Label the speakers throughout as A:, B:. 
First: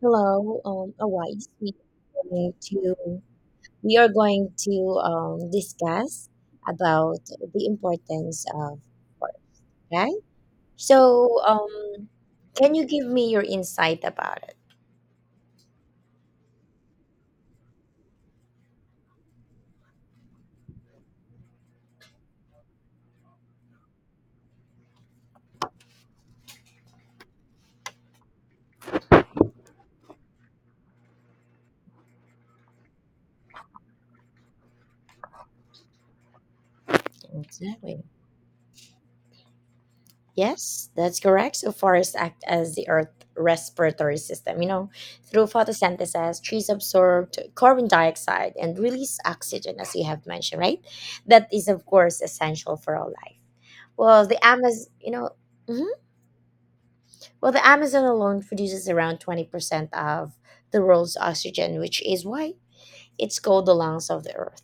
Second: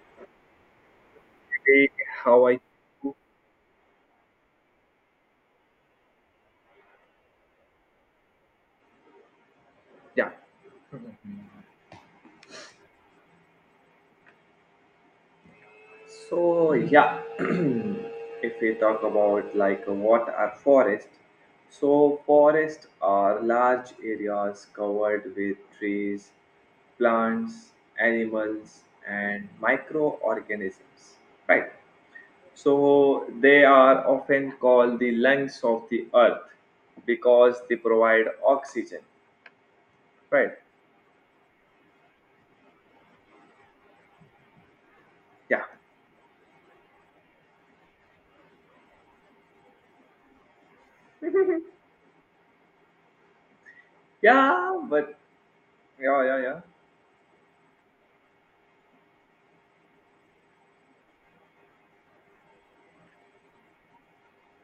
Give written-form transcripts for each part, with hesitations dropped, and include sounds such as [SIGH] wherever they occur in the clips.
A: Hello, a wise
B: Hey,
A: are
B: how
A: going
B: I
A: to we are going to discuss about the importance of work, right?
B: yeah.
A: So, can you give me your insight about it?
B: So yeah, [CLEARS THROAT] if we talk about like what are forests, so forests are large areas covered with trees, plants, animals, and microorganisms. Right. So they are often called the lungs of the earth because they
A: Exactly.
B: provide oxygen. Right.
A: Yes, that's correct. So forests act as the earth respiratory system. You know, through
B: Yeah.
A: photosynthesis, trees absorb carbon dioxide and release oxygen, as you have mentioned, right? That is, of course, essential for all life. Well, the
B: Yeah,
A: Amazon, you
B: but
A: know. Mhm.
B: yeah, yeah, yeah.
A: Well, the Amazon alone produces around 20% of the world's oxygen, which is why it's called the lungs of the earth.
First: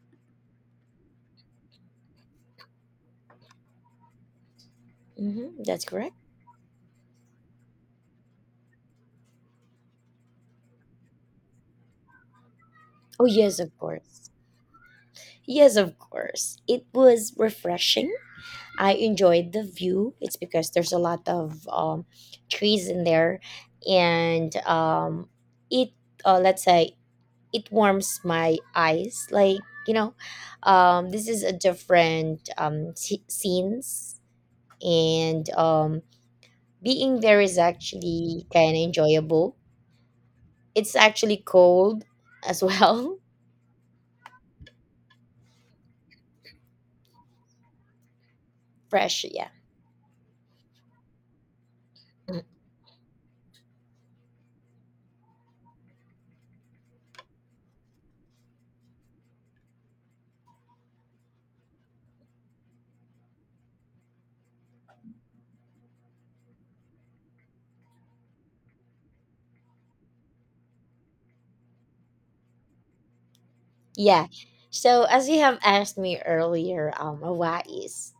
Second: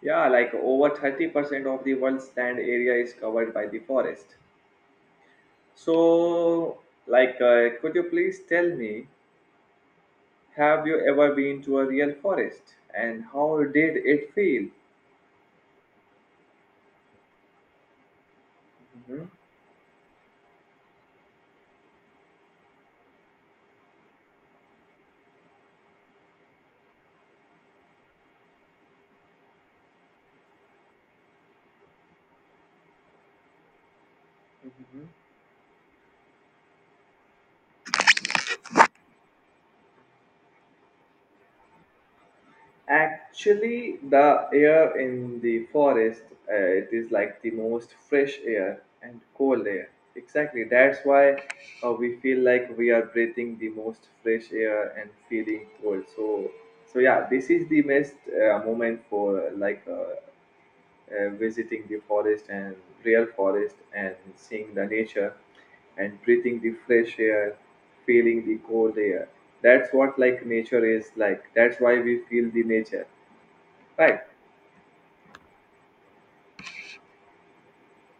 B: Yeah, like over 30% of the world's land area is covered by the forest.
A: Hmm, that's correct.
B: So, like, could you please tell me, have you ever been to a real forest and
A: Oh, yes,
B: how
A: of
B: did
A: course.
B: it feel?
A: Yes, of course. It was refreshing. I
B: Mhm,
A: enjoyed the view. It's because there's a lot of trees in there, and it let's say it warms my eyes, like you know this is a different scenes,
B: mhm.
A: and being there is actually kind of enjoyable. It's actually cold as well.
B: Actually, the air in the forest, it is like the most fresh air
A: [LAUGHS]
B: and
A: Fresh, yeah.
B: cold air. Exactly. That's why we feel
A: Mm.
B: like we are breathing the most fresh air and feeling cold. So, so yeah, this is the best moment for visiting the forest and real forest and seeing the nature and breathing the fresh air, feeling the cold air. That's what like nature is like. That's why we feel the nature. Right.
A: Yeah, so as you have asked me earlier, what is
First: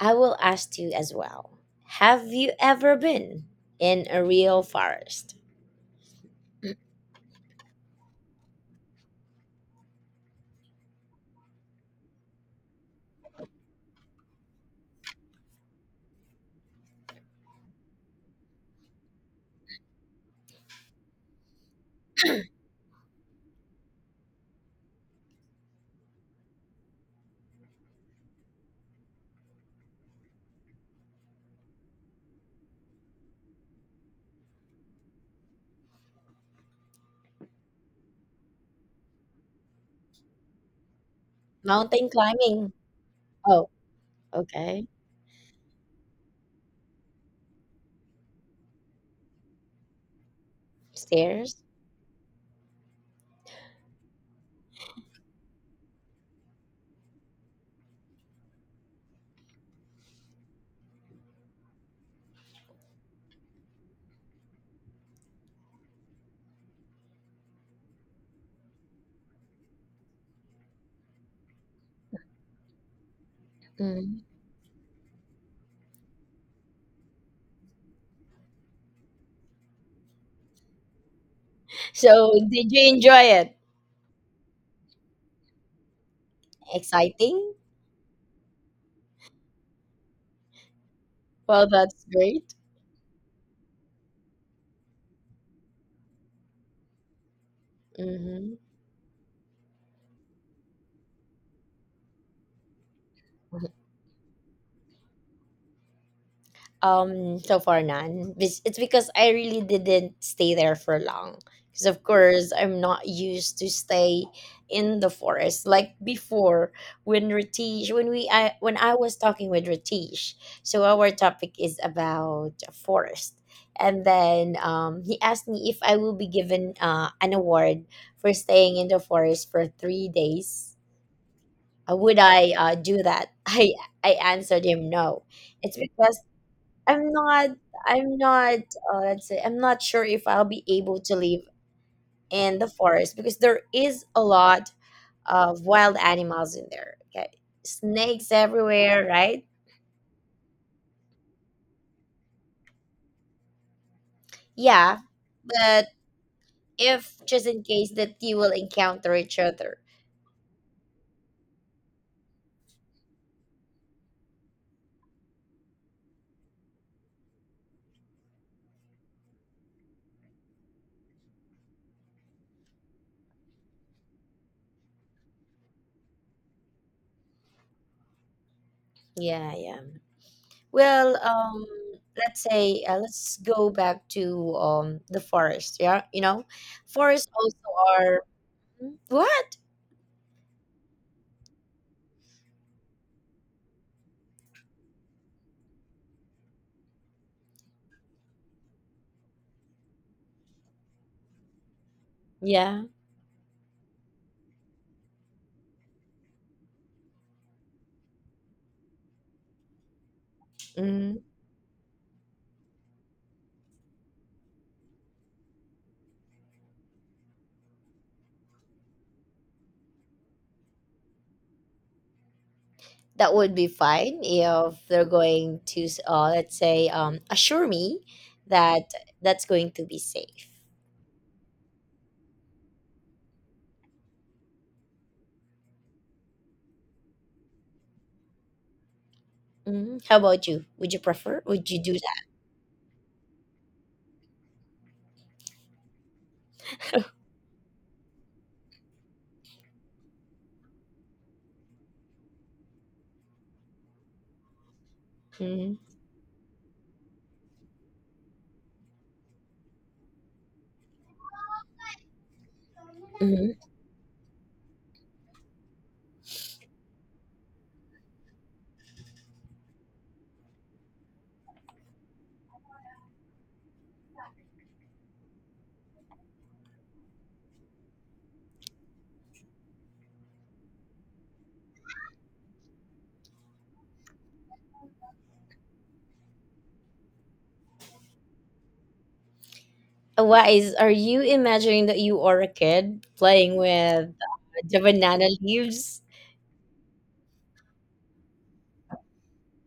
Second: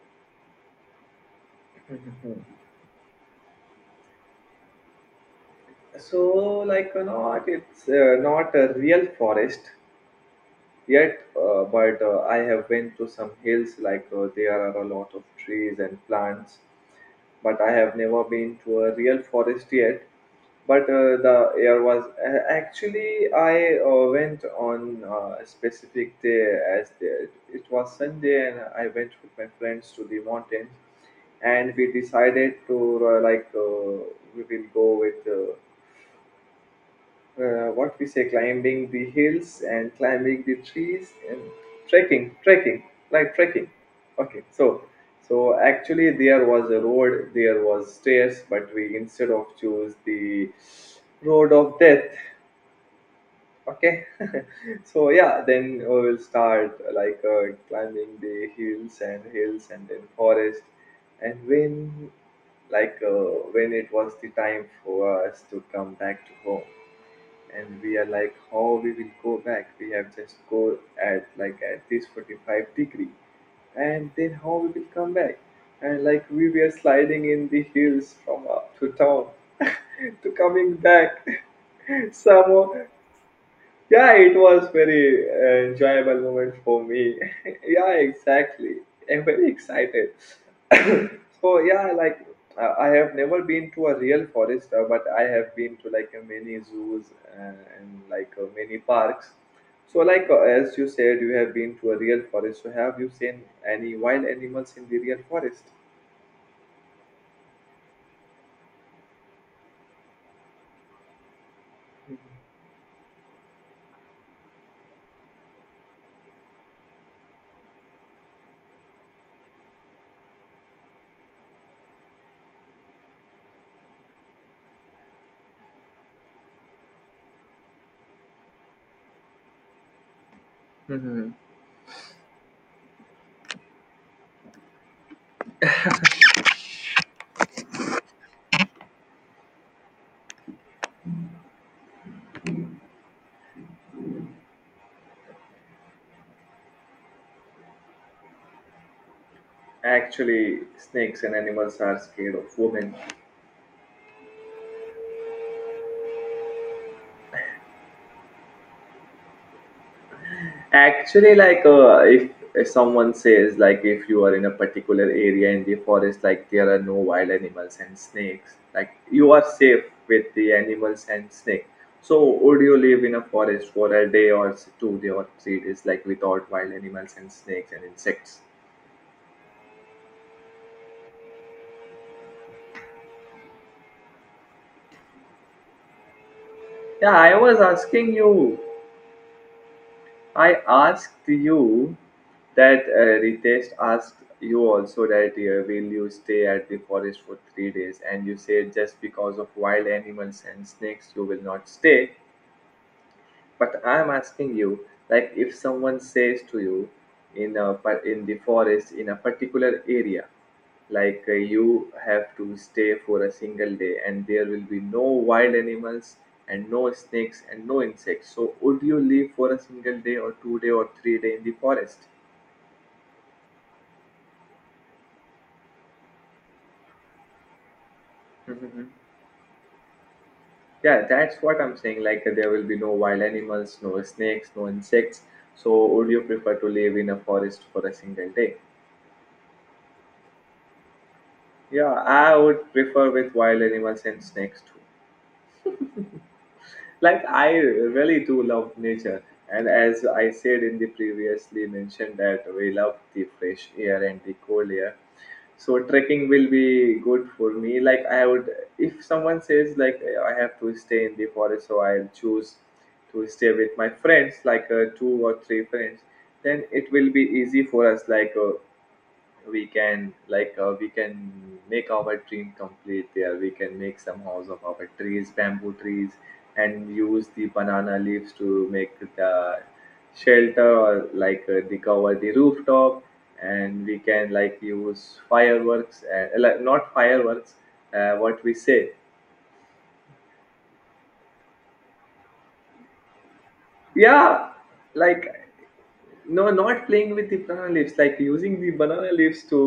A: I will ask you as well, have you ever been in a real forest?
B: So, like,
A: [CLEARS THROAT]
B: you know what, it's not a real forest yet, but I have been to some hills. Like, there are a lot of trees and plants, but I have never been to a real forest yet. But the air was actually, I went on a specific day. As the, it was Sunday, and I went with my friends to the mountains, and we decided to we will go with. What we say, climbing the hills and climbing the trees and
A: Mountain
B: trekking
A: climbing.
B: trekking trekking.
A: Oh.
B: Okay, so
A: Okay.
B: so actually there was a road, there was stairs, but we instead of choose the road
A: Stairs.
B: of death. Okay. [LAUGHS] So yeah, then we will start climbing the hills and then forest. And when like uh, when it was the time for us to come back to home, and we are like, how we will go back? We have just go at like at this 45 degree, and then how we will come back? And like we were sliding in the hills from up to town [LAUGHS] to coming back [LAUGHS]
A: So, did
B: somehow.
A: you enjoy it?
B: Yeah, it was very enjoyable moment for me.
A: Exciting?
B: [LAUGHS] Yeah, exactly. I'm very excited. [COUGHS] So
A: Well,
B: yeah,
A: that's
B: like
A: great.
B: I have never been to a real forest, but I have been to like many zoos, uh, and like
A: Mm-hmm.
B: many parks. So like as you said, you have been to a real forest. So have you seen any wild animals in the real forest?
A: So far none. It's because I really didn't stay there for long. Because of course, I'm not used to stay in the forest like before when Ratish when we I when I was talking with Ratish. So our topic is about forest, and then he asked me if I will be given an award for staying in the forest for 3 days.
B: Hmm.
A: Would I do that? [LAUGHS] I answered him no. It's because I'm not I'm not, let's say, I'm not sure if I'll be able to live in the forest because there is a lot of wild animals in there. Okay, snakes everywhere, right?
B: Actually, snakes and animals are scared of women.
A: Yeah, but if just in case that you will encounter each other.
B: Actually, like if someone says like if you are in a particular area in the forest, like there are no wild animals and snakes, like you are safe with the animals and snake. So would you live in a forest for a day or 2 day or 3 days, like without wild animals and snakes and insects?
A: Yeah, yeah. Well, let's say, let's go back to the forest. Yeah, you know,
B: Yeah,
A: forests
B: I
A: also
B: was asking
A: are.
B: you.
A: Hmm? What?
B: I asked you that Ritesh asked you also that will you stay at the forest for 3 days, and you said just because of wild animals and snakes you will not stay.
A: Yeah,
B: But I'm asking you, like if someone says to you in a, in the forest in a particular area,
A: mm,
B: like you have to stay for a single day and there will be no wild animals and no snakes and no insects. So would you live for a single day or 2 day or 3 day in the forest?
A: that would be fine if they're going to let's say, assure me
B: Mhm.
A: that that's going to be safe.
B: Yeah, that's what I'm saying. Like there will be no wild animals, no snakes, no insects. So would you prefer to live in a forest for a single day?
A: Hmm. How about you? Would you prefer? Would you
B: Yeah,
A: do that?
B: I would prefer with wild animals and snakes too. Like I really do love nature, and as I said in the previously mentioned that we love the fresh air and the cold air.
A: Hmm.
B: So trekking will be good for me. Like I would, if someone says like I have to stay in the forest, so I'll choose to stay
A: Hmm.
B: with my friends, like two or three friends. Then it will be easy for us. Like we can make our dream complete there. We can make some house of our trees, bamboo trees, and use the banana leaves to make the shelter or like the cover the rooftop. And we can like use fireworks, like not fireworks, what we say.
A: Why are you imagining that you are a kid playing with
B: Yeah,
A: the
B: like
A: banana leaves?
B: no, not playing with the banana leaves, like using the banana leaves to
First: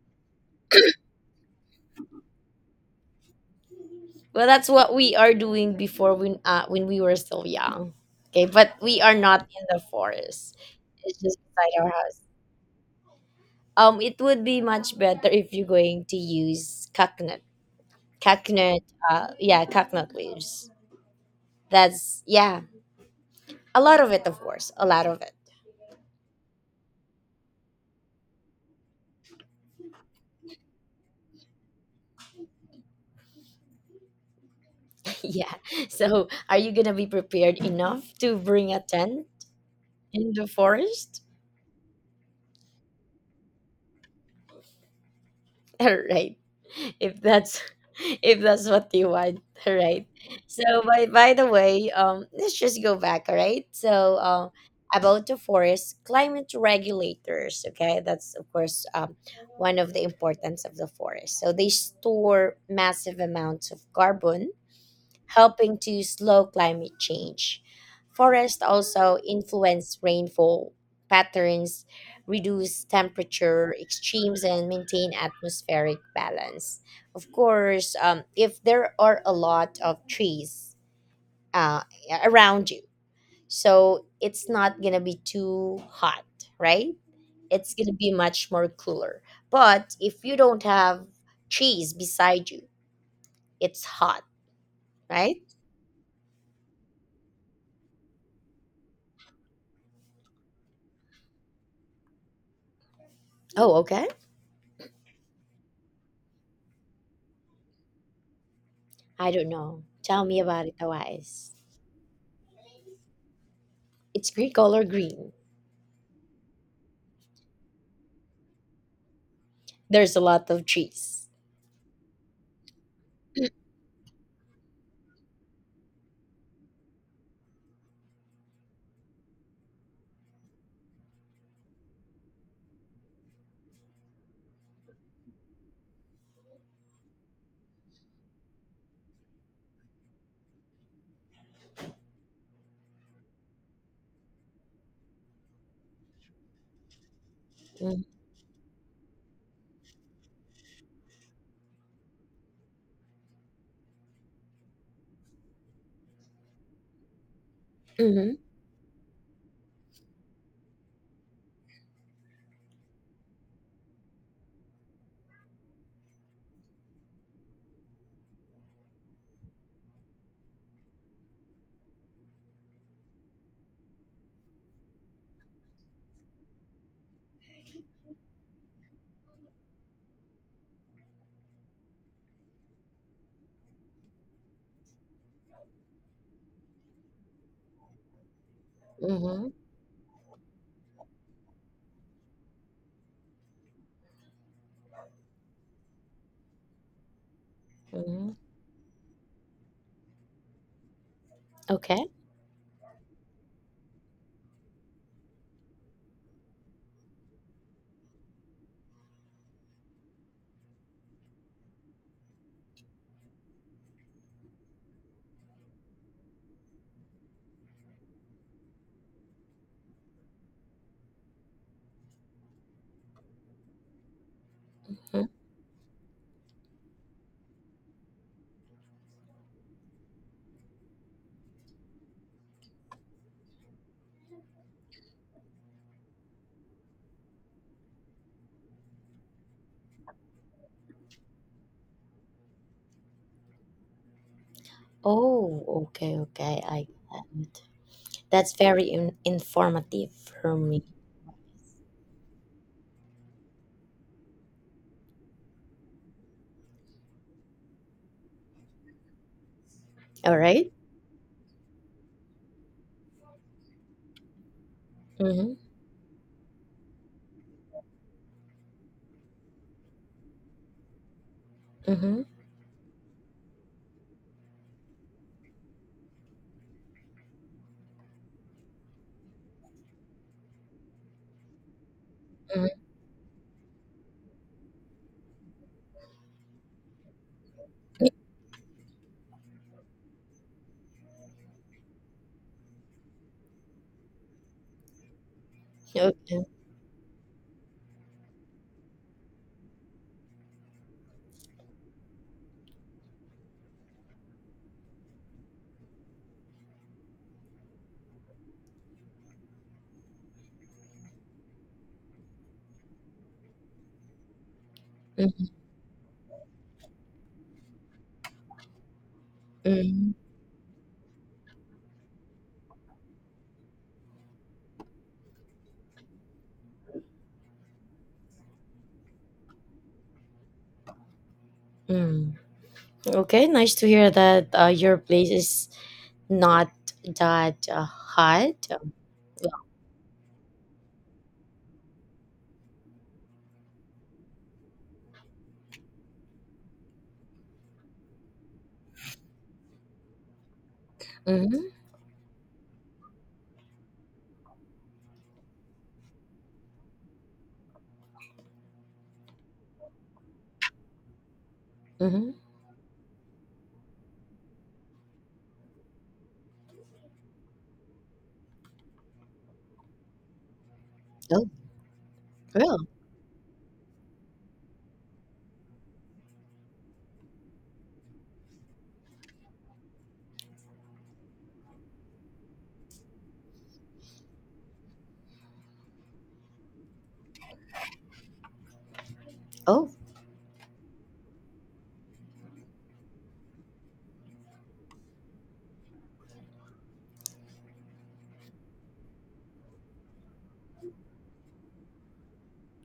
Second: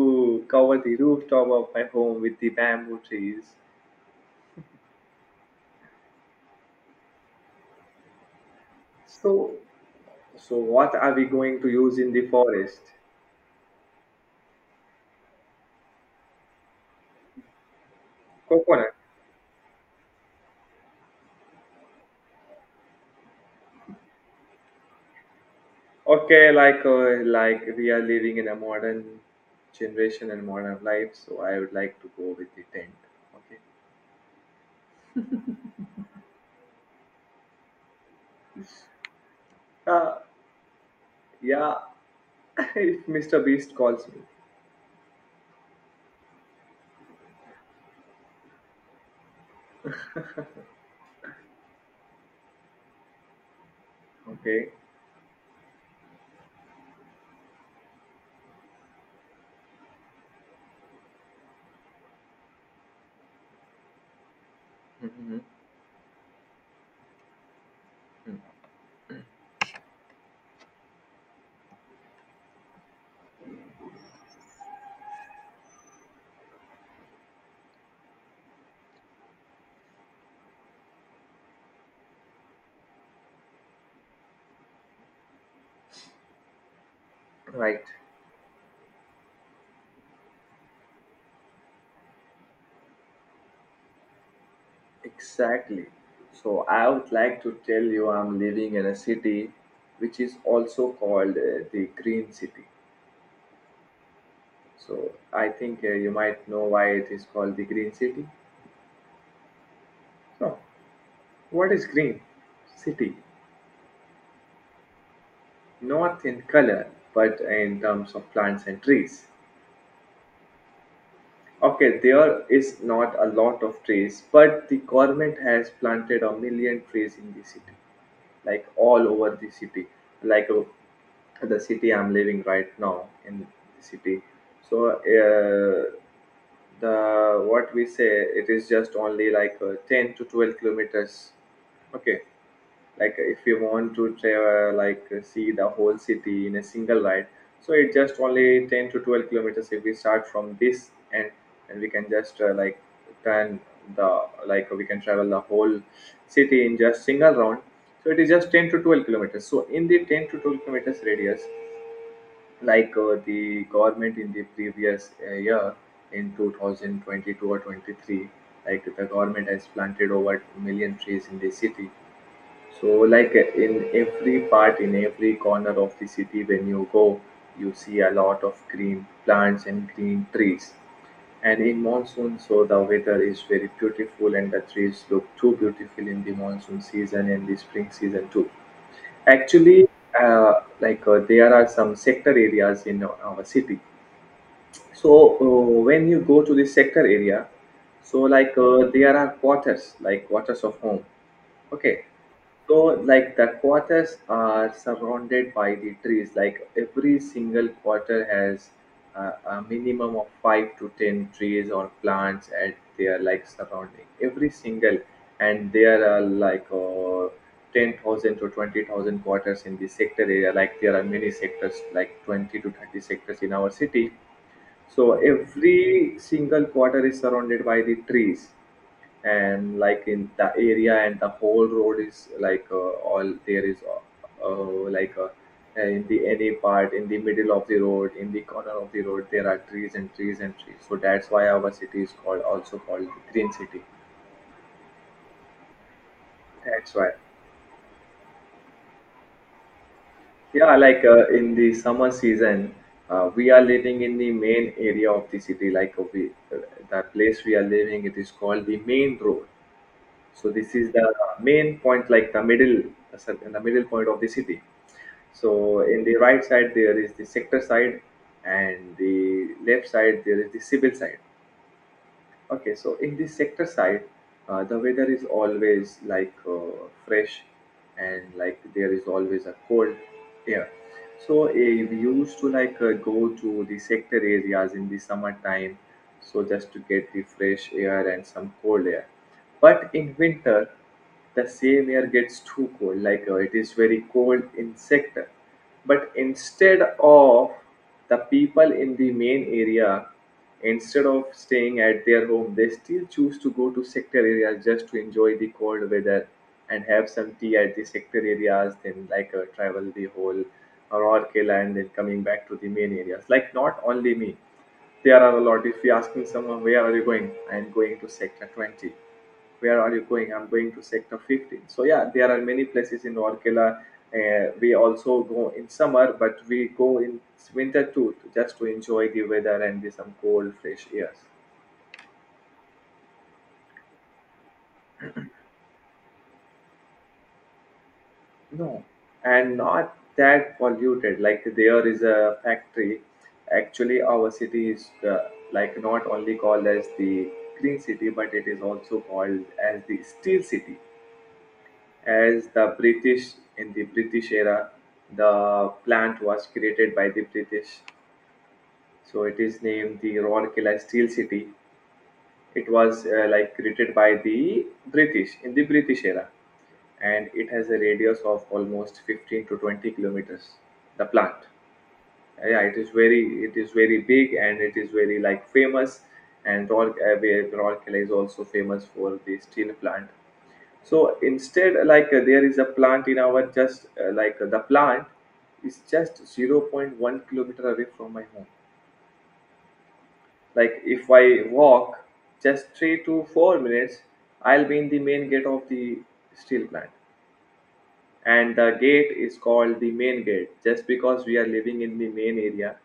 B: cover the rooftop of my home with the bamboo trees.
A: Well, that's what we are doing before when we were still young. Okay, but we are not
B: So
A: in the
B: so
A: forest.
B: what are
A: It's
B: we
A: just
B: going to
A: beside our
B: use in
A: house.
B: the forest?
A: It would be much better if you're going to use coconut, coconut.
B: Coconut.
A: Yeah, coconut leaves. That's, yeah, a lot of it, of course, a lot of it.
B: Okay, like we are living in a modern generation and modern life, so I would like to go with the tent. Okay.
A: [LAUGHS] Yeah. So, are you gonna be prepared enough to bring a tent
B: Uh,
A: in the forest?
B: yeah, [LAUGHS] if Mr. Beast calls me.
A: [LAUGHS] Right. If that's [LAUGHS] If that's what you want, right? So, by the way, let's just go back, alright? So,
B: Okay.
A: about the forest climate regulators, okay? That's, of course, one of the importance of the forest. So they store massive amounts of carbon,
B: Mhm.
A: helping to slow climate change. Forests also influence rainfall patterns, reduce temperature extremes, and maintain atmospheric balance. Of course, if there are a lot of trees uh, around you, so it's not gonna be too hot, right? It's
B: Right.
A: gonna be much more cooler. But if you don't have trees beside you, it's hot, right?
B: Exactly. So I would like to tell you I'm living in a city which is also called the Green City.
A: Oh, okay.
B: So I think you might know why it is called the Green City.
A: I don't know. Tell me
B: No.
A: about it, Tawais.
B: What is Green City?
A: It's green color green.
B: Not in color, but in terms of plants and trees.
A: There's a lot of trees.
B: Okay, there is not a lot of trees, but the government has planted a million trees in the city, like all over the city, like the city I'm living right now in the city. So, the what we say, it is just only like 10 to 12 kilometers. Okay, like if you want to travel like see the whole city in a single ride, so it just only 10 to 12 kilometers if we start from this end, and we can just like turn the, like we can travel the whole city in just single round. So it is
A: Mm-hmm.
B: just 10 to 12 kilometers, so in the 10 to 12 kilometers radius, like the government in the previous year in 2022 or 23, like the government has planted over million trees in the city. So, like in every part, in every corner of the city, when you go, you see a lot of green plants and green trees. And in monsoon, so the weather is very beautiful, and the trees look too beautiful in the monsoon season and the spring season too.
A: Mm-hmm.
B: Actually, uh, there are some sector areas in our city. So when you go to the sector area, so
A: Mm-hmm.
B: like there are quarters, like quarters of home. Okay,
A: Okay.
B: so like the quarters are surrounded by the trees. Like every single quarter has a minimum of five to ten trees or plants at their like surrounding. Every single, and there are like 10,000 to 20,000 quarters in the sector area. Like there are many sectors, like 20 to 30 sectors in our city, so
A: Mhm.
B: every single quarter is surrounded by the trees, and like in the area and the whole road is like in the any part in the middle of the road in the corner of the road there are trees and trees and trees. So that's why our city is called, also called the Green City.
A: Oh, okay, okay. I
B: That's why.
A: got it. That's very informative for
B: Yeah,
A: me.
B: like in the summer season, we are living in the main area of the city. Like the place we are living, it is called the main road.
A: All
B: So
A: right.
B: this is the main point, like the middle point of the city.
A: Mm-hmm.
B: So in the right side there is the sector side, and the left side there is the civil side.
A: Mm-hmm.
B: Okay, so in this sector side, the weather is always like fresh, and like there is always a cold air. So we used to
A: Mm-hmm.
B: like go to the sector areas in the summertime, so just to get the fresh air and
A: [LAUGHS]
B: some cold air. But in winter, the same air gets too cold, like it is very cold in sector, but
A: Okay.
B: instead of the people in the main area, instead of staying at their home, they still choose to go to sector areas just to enjoy the cold weather and have some tea at the sector areas, then like travel the whole Rourkela, and then coming back to the main areas. Like not only me, there are a
A: Mm-hmm.
B: lot. If you ask me someone, where are you going? I am going to sector 20. Where are you going? I'm going to sector 15. So yeah, there are many places in Orkela. We also go in summer, but we go in winter too, just to enjoy the weather and the, some cold, fresh airs.
A: Mm-hmm. Okay. Nice to hear that your place is not that hot.
B: No, and not that polluted. Like there is a factory. Actually, our city is like not only called as the green city, but it is also called as the steel city.
A: Mm-hmm.
B: As the British in the British era, the plant was created by the British, so it is named the Rourkela Steel City.
A: Mm-hmm.
B: It was like created by the British in the British era, and it has a radius of almost 15 to 20 kilometers. The plant.
A: Oh,
B: Yeah, it
A: real.
B: is very big, and it is very like famous. And where Rourkela is also famous for the steel plant, so instead there is a plant in our just like the plant is just zero point 0.1 kilometer away from my home.
A: Oh.
B: Like if I walk just 3 to 4 minutes, I'll be in the main gate of the steel plant. And the gate is called the main gate just because we are living in the main area.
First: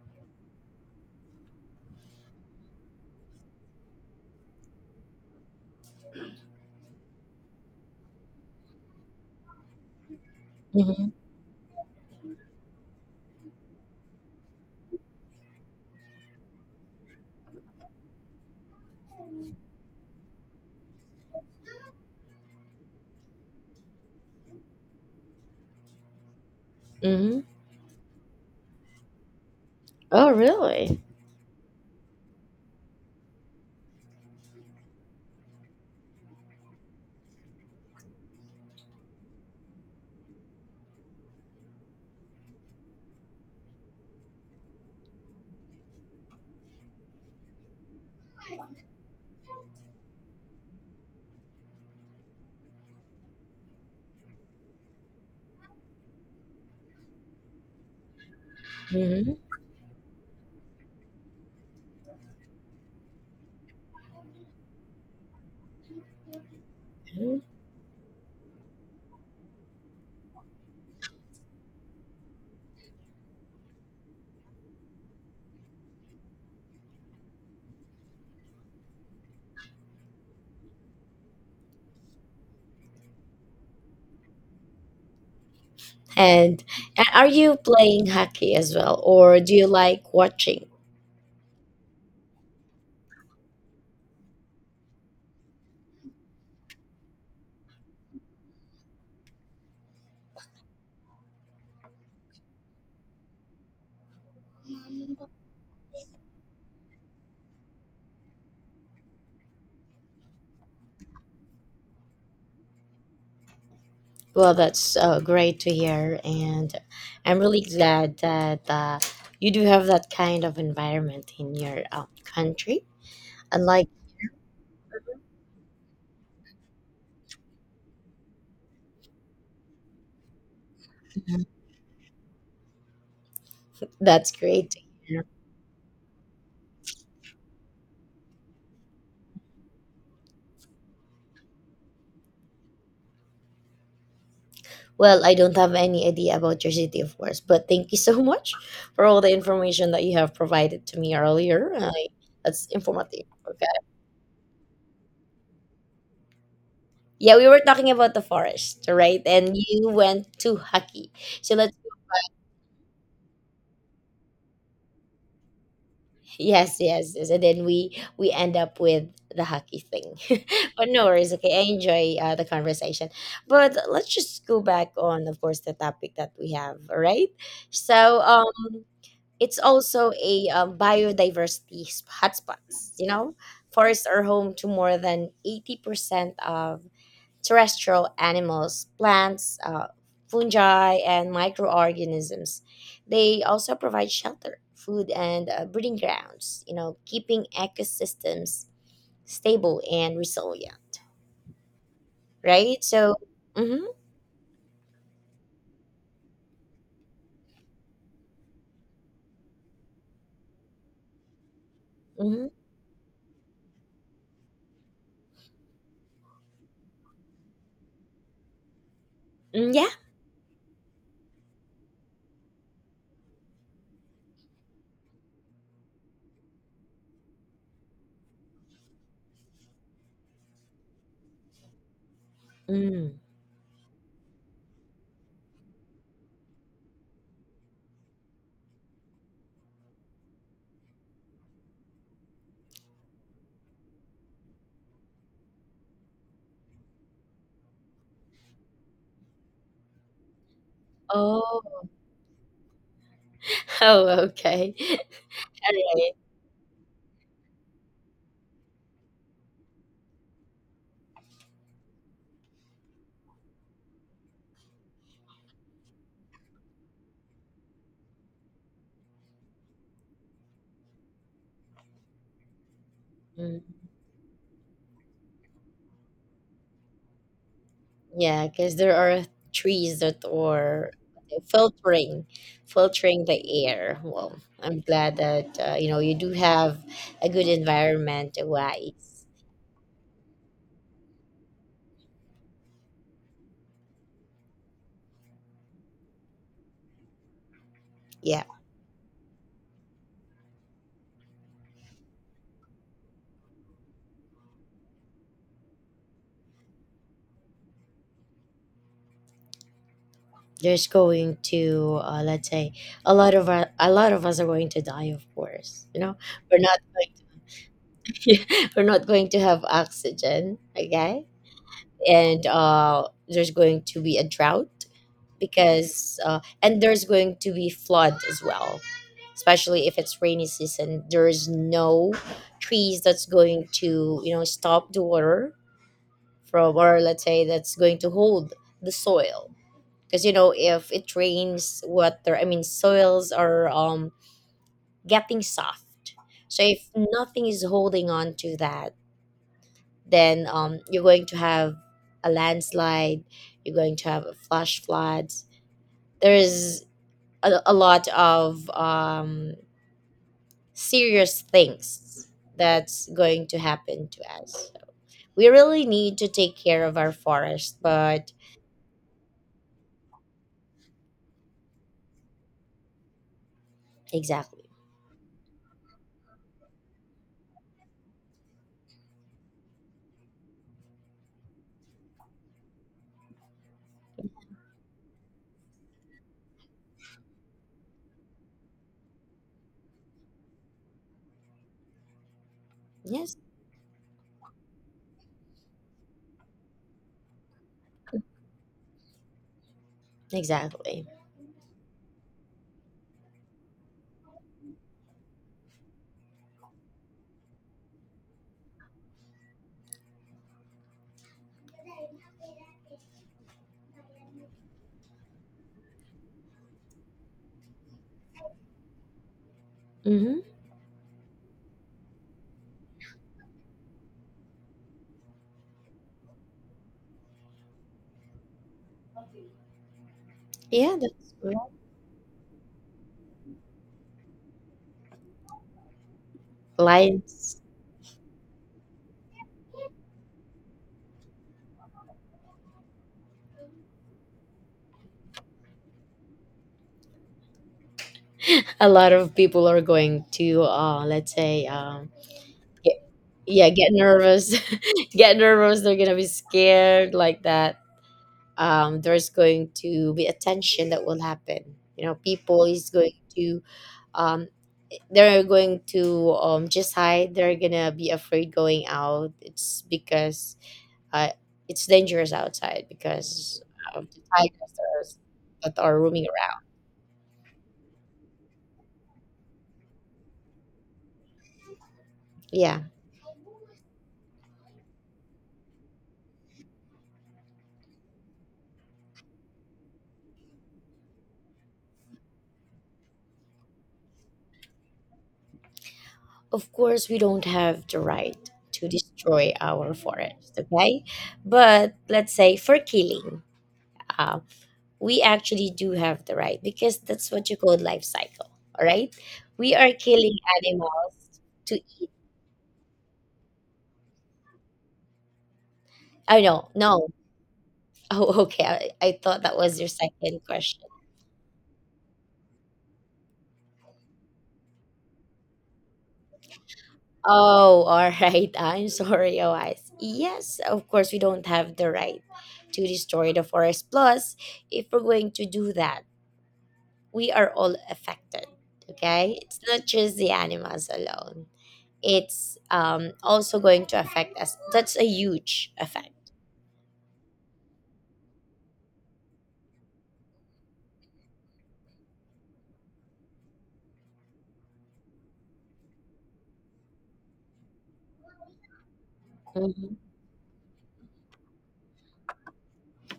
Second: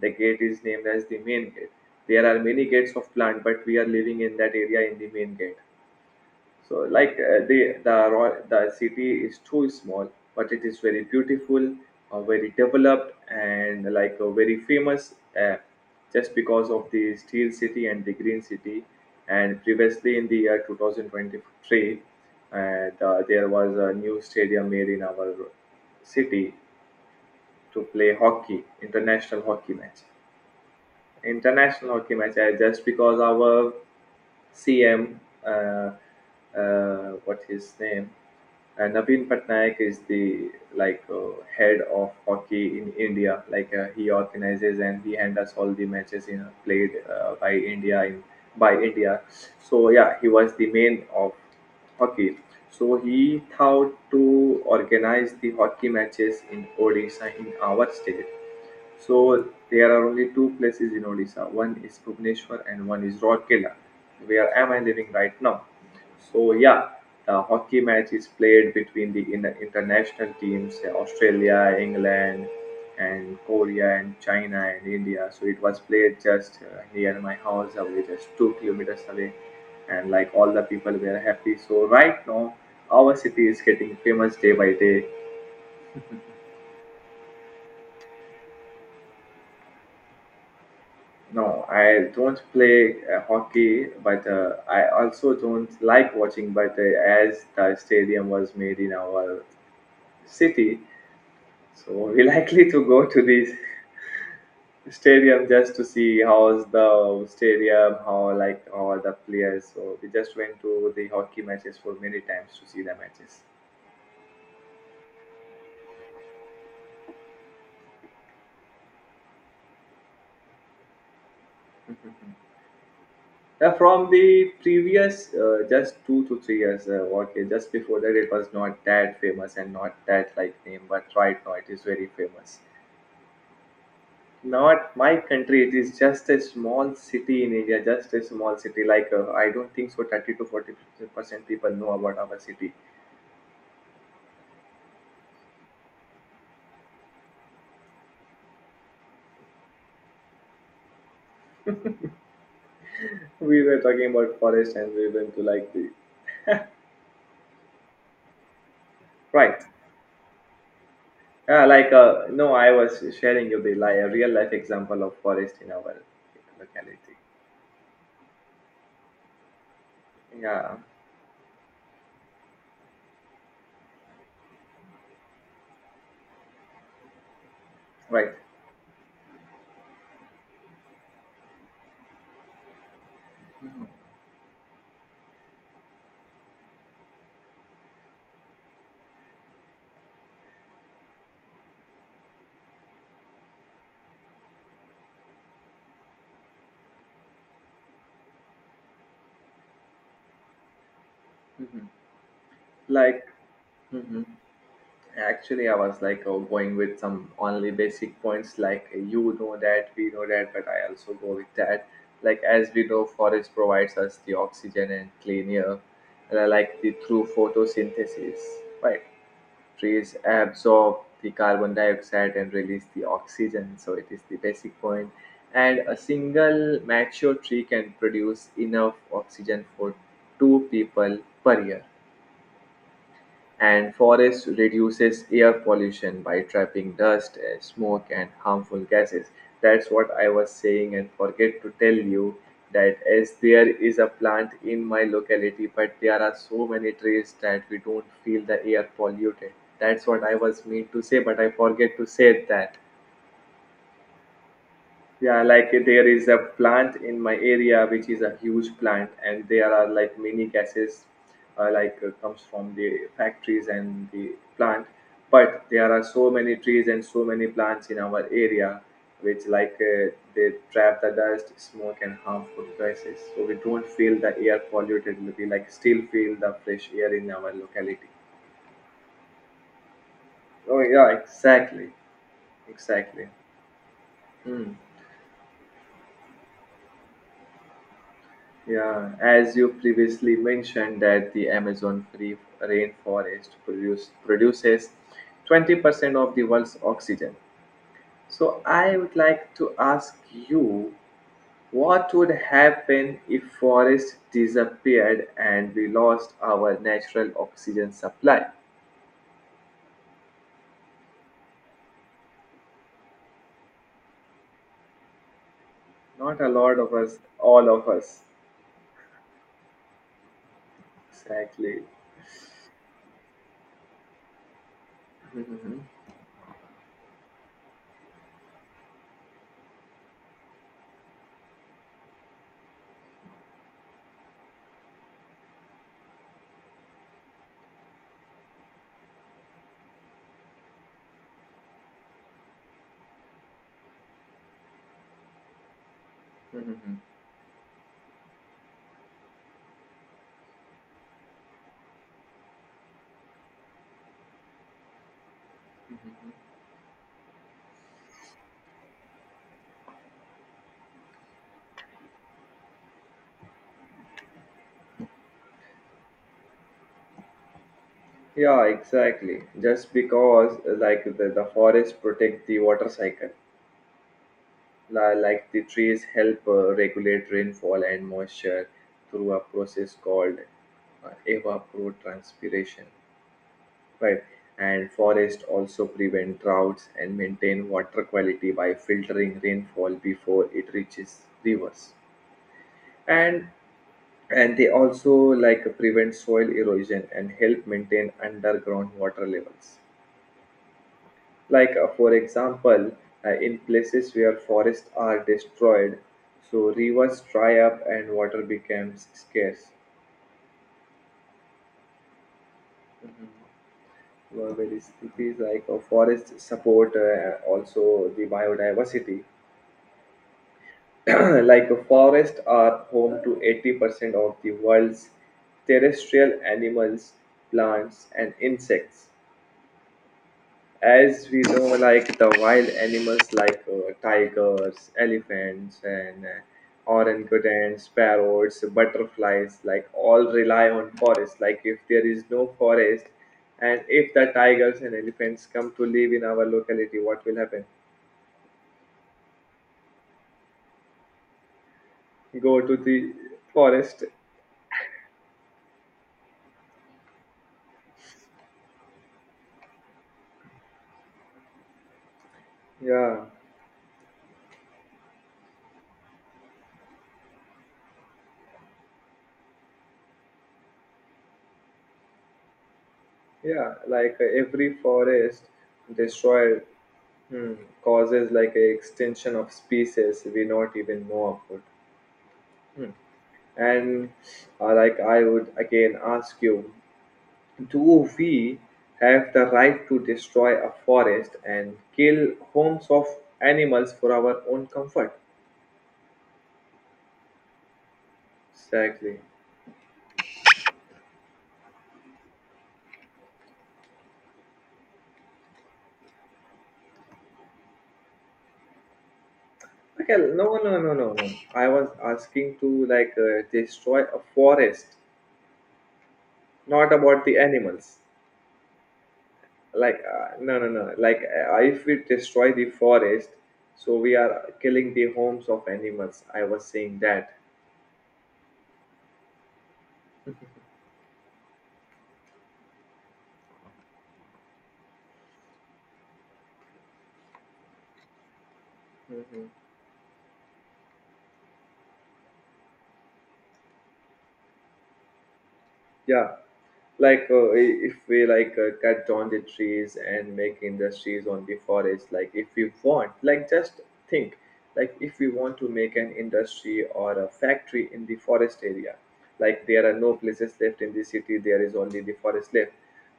B: The gate is named as the main gate. There are many gates of plant, but we are living in that area in the main gate. So, the city is too small, but it is very beautiful, very developed, and very famous, uh, just because of the steel city and the green city. And previously, in the year 2023, there was a new stadium made in our city
A: Hmm.
B: to play hockey, international hockey match,
A: Oh, really?
B: just because our CM, uh, what his name, Naveen Patnaik is the head of hockey in India. He organizes and he handles all the matches played by India in by India. So yeah, he was the main of hockey. So he thought to organize the hockey matches in Odisha, in our state. So
A: Hmm.
B: there are only two places in Odisha. One is Bhubaneswar and one is Rourkela, where am I living right now. So yeah, the hockey match is played between the international teams, Australia, England, and Korea and China and India. So it was played just near my house, away just 2 kilometers away, and like all the people were happy. So right now, our city is getting famous day by day.
A: And are you playing hockey as well, or do you like watching?
B: No, I don't play hockey, but I also don't like watching. But as the stadium was made in our city, so we [LAUGHS] likely to go to this stadium just to see how's the stadium, how like how are the players. So we just went to the hockey matches for many times to see the matches.
A: Well, that's great to hear, and I'm really glad that you do have that kind of environment in your
B: [LAUGHS]
A: country.
B: Yeah,
A: Unlike.
B: from the previous just 2 to 3 years, okay, just before that it was not that famous and not that like name, but right
A: Mhm.
B: now it is very famous.
A: That's great to
B: Not my
A: hear.
B: country, it is just a small city in India, just a small city. I don't think so, 30 to 40% people know about our city.
A: Well, I don't have any idea about your city, of course, but thank you so [LAUGHS] much for all the information that you have provided to me earlier. That's informative.
B: We
A: Okay.
B: were talking about forest and we went to like the.
A: Yeah, we were talking about the forest, right? And
B: Right.
A: you went to hockey. So
B: Yeah,
A: let's
B: no, I was sharing you the a real life example of forest in our
A: Yes,
B: locality.
A: yes, yes. And then we end up with the hockey thing.
B: Yeah,
A: [LAUGHS] But no worries, okay. I enjoy the conversation. But let's just go back on, of course, the topic that we have, all right? So,
B: right.
A: it's also a biodiversity hotspots, you know? Forests are home to more than 80% of terrestrial animals, plants, fungi, and microorganisms. They also provide shelter, food, and breeding grounds, keeping ecosystems stable and resilient,
B: Mhm.
A: right? So.
B: Like.
A: Mm-hmm,
B: Hmm. Actually, I was going with some only basic points, you know that, we know that, but I also go with that. Like,
A: mm-hmm,
B: as we know, forest provides us the oxygen and clean air, and I like the through photosynthesis, right?
A: mm, yeah.
B: Trees absorb the carbon dioxide and release the oxygen, so it is the basic point. And a single mature tree can produce enough oxygen for two people per year,
A: Mm.
B: and forest reduces air pollution by trapping dust, smoke, and harmful gases. That's what I was saying, and forget to tell you that as there is a plant in my locality, but there are so many trees that we don't feel the air polluted. That's what I was meant to say, but I
A: Oh,
B: forget to say that.
A: [LAUGHS] oh, okay.
B: Yeah, like there
A: [LAUGHS]
B: is a plant in my area which is a huge plant, and there are like many gases, comes from the factories and the plant. But there are so many trees and so many plants in our area, which they trap the dust, smoke, and harmful gases. So
A: All
B: we
A: right.
B: don't feel the air polluted. We like still feel the fresh air in our locality.
A: Yeah, because there are trees that
B: Oh
A: are
B: yeah, exactly,
A: filtering, filtering
B: exactly.
A: the air. Well,
B: Hmm.
A: I'm glad that you do have a good environment
B: Yeah,
A: wise.
B: as you previously mentioned that the Amazon free rainforest produces 20% of the world's oxygen.
A: Yeah,
B: So I would like to ask you, what would happen if forests disappeared and we lost our natural oxygen supply?
A: there's going to, let's say, a lot of us are going to die, of course. You know,
B: Not a
A: we're
B: lot
A: not
B: of us, all of us.
A: going [LAUGHS] we're not going to have oxygen. Okay,
B: Exactly.
A: and there's going to be a drought because and there's going to be flood as well, especially if it's rainy season. There's no trees that's going to, stop the water from, or let's say, that's going to hold the soil, because if it rains water, I mean, soils are getting soft, so if nothing is holding on to that, then you're going to have a landslide, you're going to have a flash floods. There is a lot of serious things that's going to happen to us. We really need to take care of our forest, but.
B: Yeah, exactly. Just because like the forest protect the water cycle,
A: Exactly.
B: like the trees help regulate rainfall and moisture through a process called evapotranspiration, right? And forests also prevent droughts and maintain water quality by filtering rainfall before it reaches rivers,
A: Yes,
B: and and they also like prevent soil erosion and help maintain underground water levels.
A: exactly.
B: For example, in places where forests are destroyed, so rivers dry up and water becomes scarce. Whereas it is like a forest support also the biodiversity.
A: Mm-hmm.
B: [CLEARS THROAT] Like a forest are home to 80% of the world's terrestrial animals, plants, and insects.
A: Yeah,
B: As
A: that's
B: we
A: right.
B: know, like the wild animals, like tigers, elephants, and
A: Lions.
B: orangutans, parrots, butterflies, like all rely on forest. Like if there is no forest and if the tigers and elephants come to live in our locality, what will happen?
A: A lot of people are going to, let's say,
B: Go to
A: get,
B: the
A: yeah, get
B: forest.
A: nervous. [LAUGHS] Get nervous. They're gonna be scared like that. There's going to be a tension that will happen. You know, people is going
B: Yeah,
A: to, um, they're going to just hide. They're gonna be afraid going out. It's because uh, it's dangerous outside because
B: yeah,
A: of the
B: every
A: tigers
B: forest
A: that are roaming
B: destroyed,
A: around.
B: hmm, causes like a extinction of species we not even know about.
A: Yeah,
B: Hmm. And like I would again ask you, do we have the right to destroy a forest and kill homes of animals for our own comfort?
A: of course we don't have the right to
B: Exactly.
A: destroy our forest. Okay, but let's say for killing. uh, we actually do have the right because that's what you call life cycle. All right, we are
B: Okay,
A: killing
B: no, no, no, no,
A: animals
B: no. I
A: to.
B: was asking to destroy a forest,
A: Oh no,
B: not
A: no. [LAUGHS]
B: about the animals.
A: Oh, okay. I thought that was your second
B: No, no,
A: question.
B: no. If we destroy the forest, so we are killing the homes of animals. I was saying that.
A: Oh, [LAUGHS] all right. I'm sorry, OIs. Yes, of course, we don't have the right to destroy the forest. Plus, if we're going to do that, we are all affected. Okay?
B: Mhm.
A: It's not just the animals alone, it's also going to affect us. That's a huge effect.
B: Yeah, if we cut down the trees and make industries on the forest, like if we want, like just think, like if we want to make an industry or a factory in the forest area, like there
A: Mhm,
B: are no places left in the city, there is only the forest left.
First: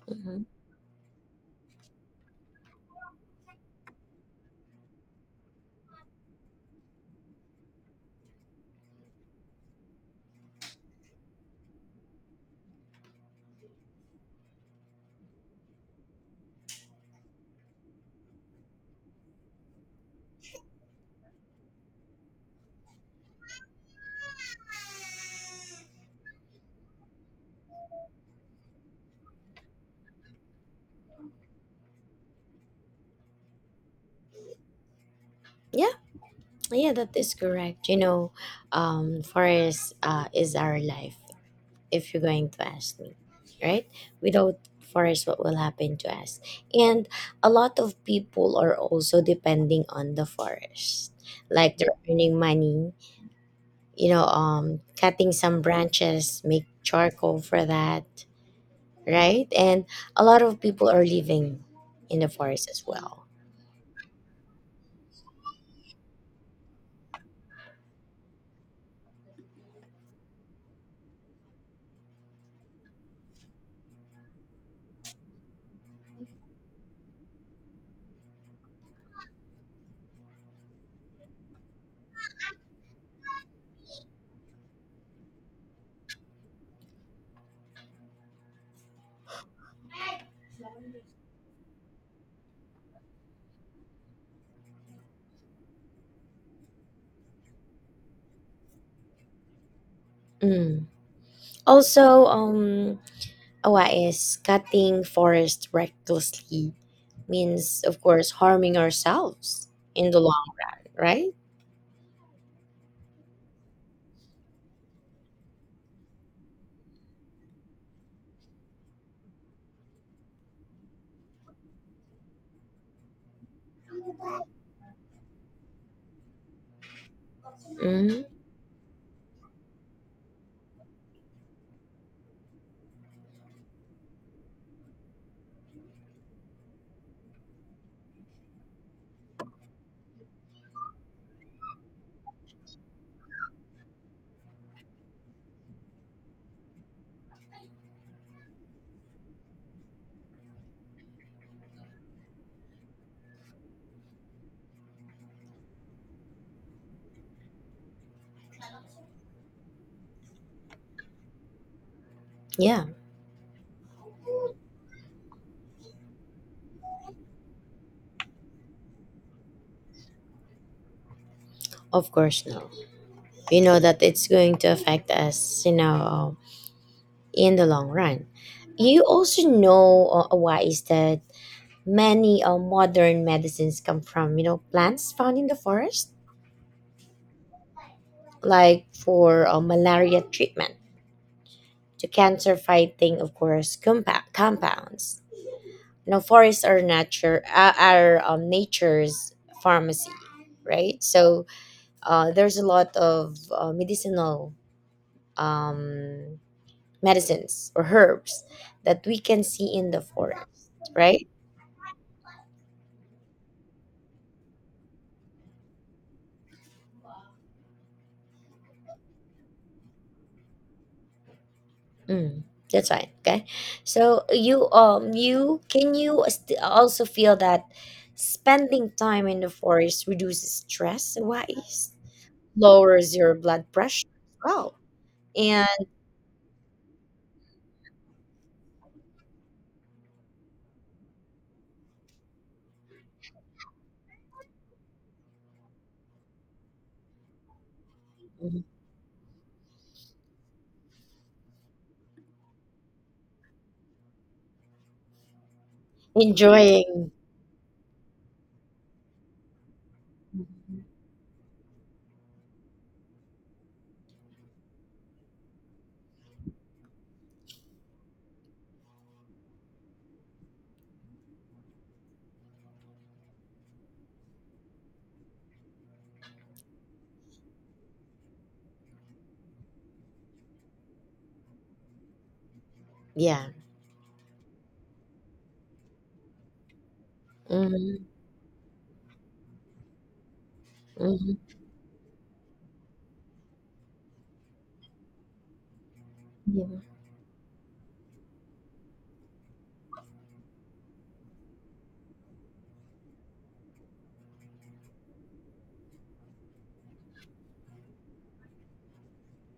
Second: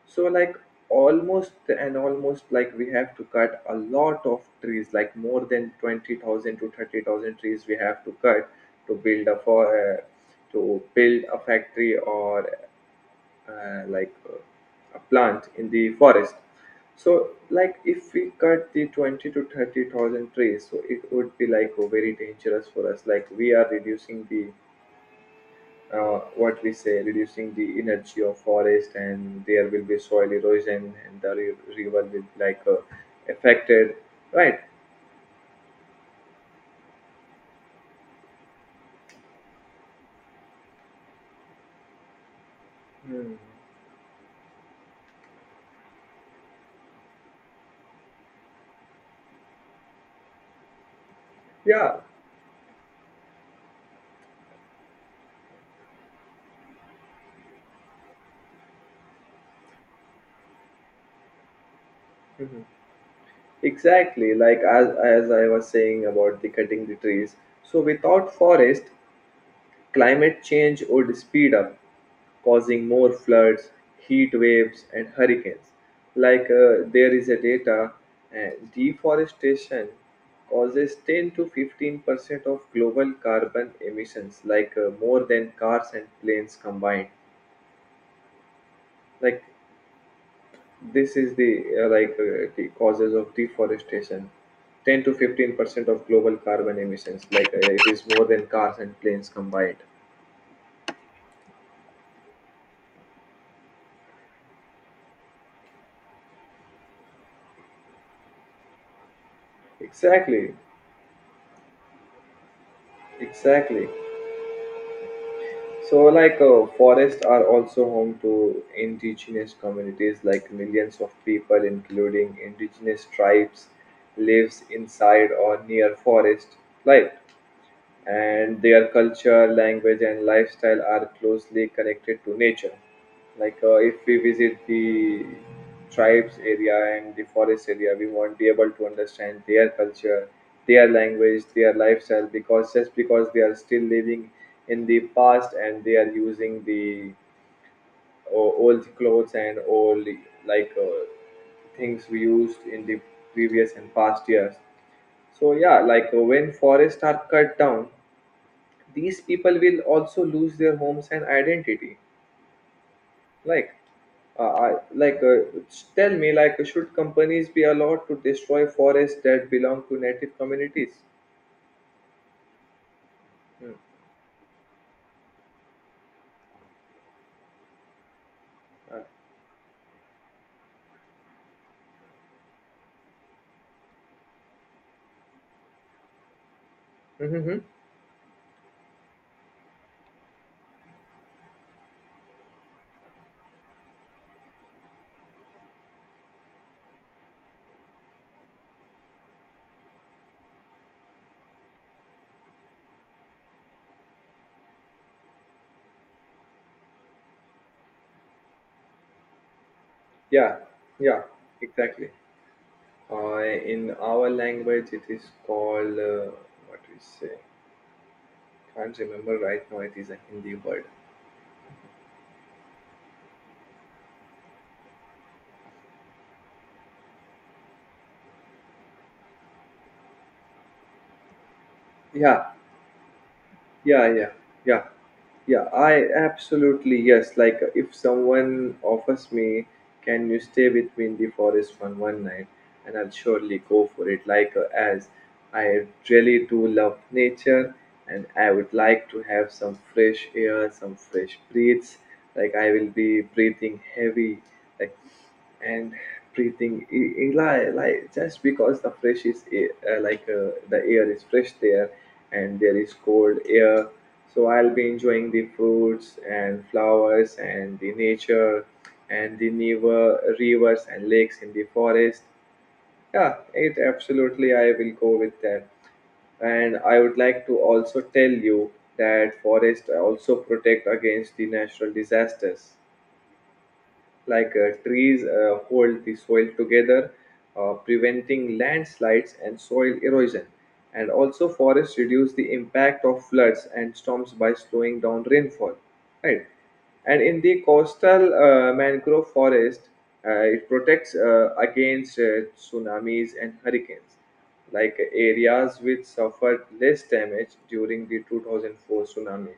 B: So
A: mhm.
B: like almost and almost like we have to cut a lot of trees, like more than 20,000 to 30,000 trees we have to cut to build a for uh, to build a factory or uh, like uh, a plant in the forest. So like if we cut the 20 to 30 thousand trees, so it would be very dangerous for us, like we are reducing the what we say, reducing the energy of forest, and there will be soil erosion, and the river will be affected, right?
A: Yeah, yeah, that is correct. You know, forest is our life, if you're going to ask me,
B: Hmm.
A: right? Without forest, what will happen to us? And a lot of people are also depending on the forest. Like they're
B: Yeah.
A: earning money, cutting some branches, make charcoal for that, right? And a lot of people are living in the
B: Mhm.
A: forest as well.
B: Exactly, like as I was saying about the cutting the trees. So without forest, climate change would speed up, causing more floods, heat waves, and hurricanes. There is a data, uh, deforestation causes 10 to 15% of global carbon emissions, more than cars and planes combined. Like this is the the causes of deforestation. 10 to 15% of global carbon emissions, it is more than cars and planes combined.
A: Mm. Also, Owa is cutting forest recklessly means, of course, harming ourselves in the long,
B: Exactly,
A: run, right?
B: exactly. So, forests are also home to indigenous communities. Like millions of people, including indigenous tribes, lives inside or near forest. Right?
A: Hmm.
B: And their culture, language, and lifestyle are closely connected to nature. If we visit the tribes area and the forest area, we won't be able to understand their culture, their language, their lifestyle, because just because they are still living in the past and they are using the old clothes and old like uh, things we used in the previous and past years. So yeah, when forests are cut down, these people will also lose their homes and identity.
A: Yeah,
B: like I, tell me, like should companies be allowed to destroy forests that belong to native communities?
A: of course, no. You
B: Hmm.
A: know that it's going to affect us, in the long run.
B: Uh,
A: You also know, Owa, is that many modern medicines come from, plants found in the forest,
B: mhm.
A: like for malaria treatment, to cancer fighting, of course, compounds. You know, forests are nature's pharmacy, right? So, there's a lot of medicinal um, medicines or herbs that we can see in the forest,
B: Yeah, yeah,
A: right?
B: exactly. In our language it is called what we say, can't remember right now. It is a Hindi word.
A: Mm, that's fine, okay. So, you also feel that spending time in the forest reduces stress wise,
B: Yeah,
A: lowers your blood pressure
B: yeah, yeah.
A: as well,
B: Yeah, yeah
A: and
B: I absolutely, yes, like if someone offers me, can you stay with me in the forest for one night, and I'll surely go for it. As I really do love nature, and I would like to have some fresh air, some fresh breaths. Like I will be breathing heavy, like. And breathing
A: enjoying.
B: Like just because the fresh is a- like the air is fresh there, and there is cold air. So I'll be enjoying the fruits and flowers and the nature and the rivers and lakes in the forest. Yeah, it absolutely, I will go with that. And I would like to also tell you that forests also protect against the natural disasters.
A: Yeah.
B: Trees hold the soil together,
A: Mm-hmm.
B: preventing landslides and soil erosion. And
A: Mm-hmm.
B: also forests reduce the impact of floods and storms by slowing down rainfall, right?
A: Yeah.
B: And in the coastal mangrove forest, it protects against tsunamis and hurricanes, like areas which suffered less damage during the 2004 tsunami.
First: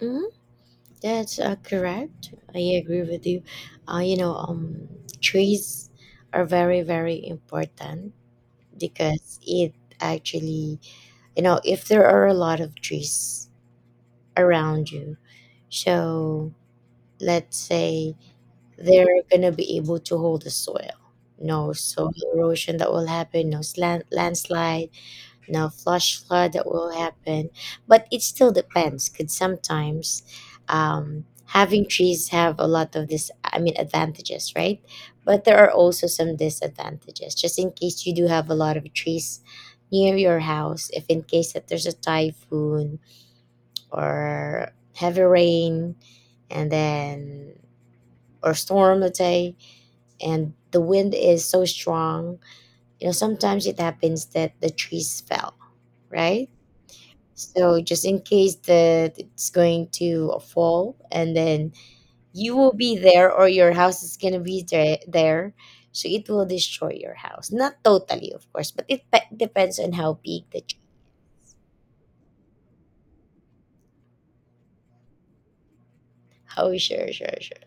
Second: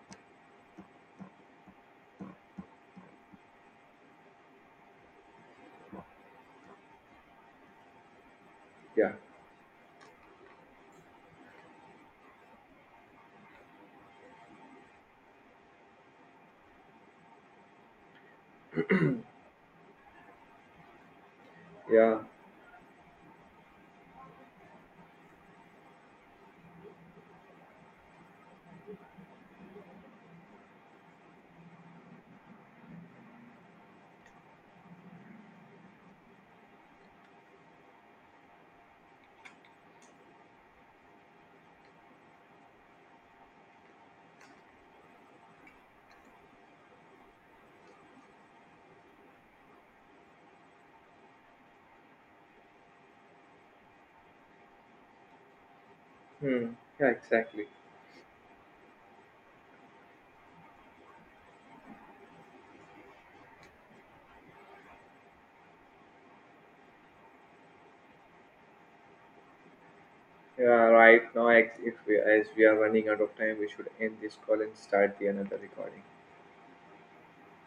A: Mm-hmm. That's correct. I agree with you. Uh, you know, um, Trees are very, very important
B: Yeah,
A: because it actually, if there are a lot of trees around you, so let's say they're gonna be able to hold the soil. No soil
B: yeah.
A: erosion that will happen. No slant landslide, no flash flood that will happen, but it still depends. Could sometimes having trees have a lot of this, I mean, advantages, right? But there are also some disadvantages just in case you do have a lot of trees near your house, if in case that there's a typhoon, or heavy rain, and then, or storm, let's say, and the wind is so strong, you know, sometimes it happens that the trees fell, right?
B: Hmm. Yeah, exactly.
A: So just in case that it's going to fall and then you will be there, or your house is going to be there, so it will destroy your house. Not totally, of course, but it depends on how big the tree.
B: Yeah, right now, if we, as we are running out of time, we should end this call and start the another recording.
A: How sure, sure, sure.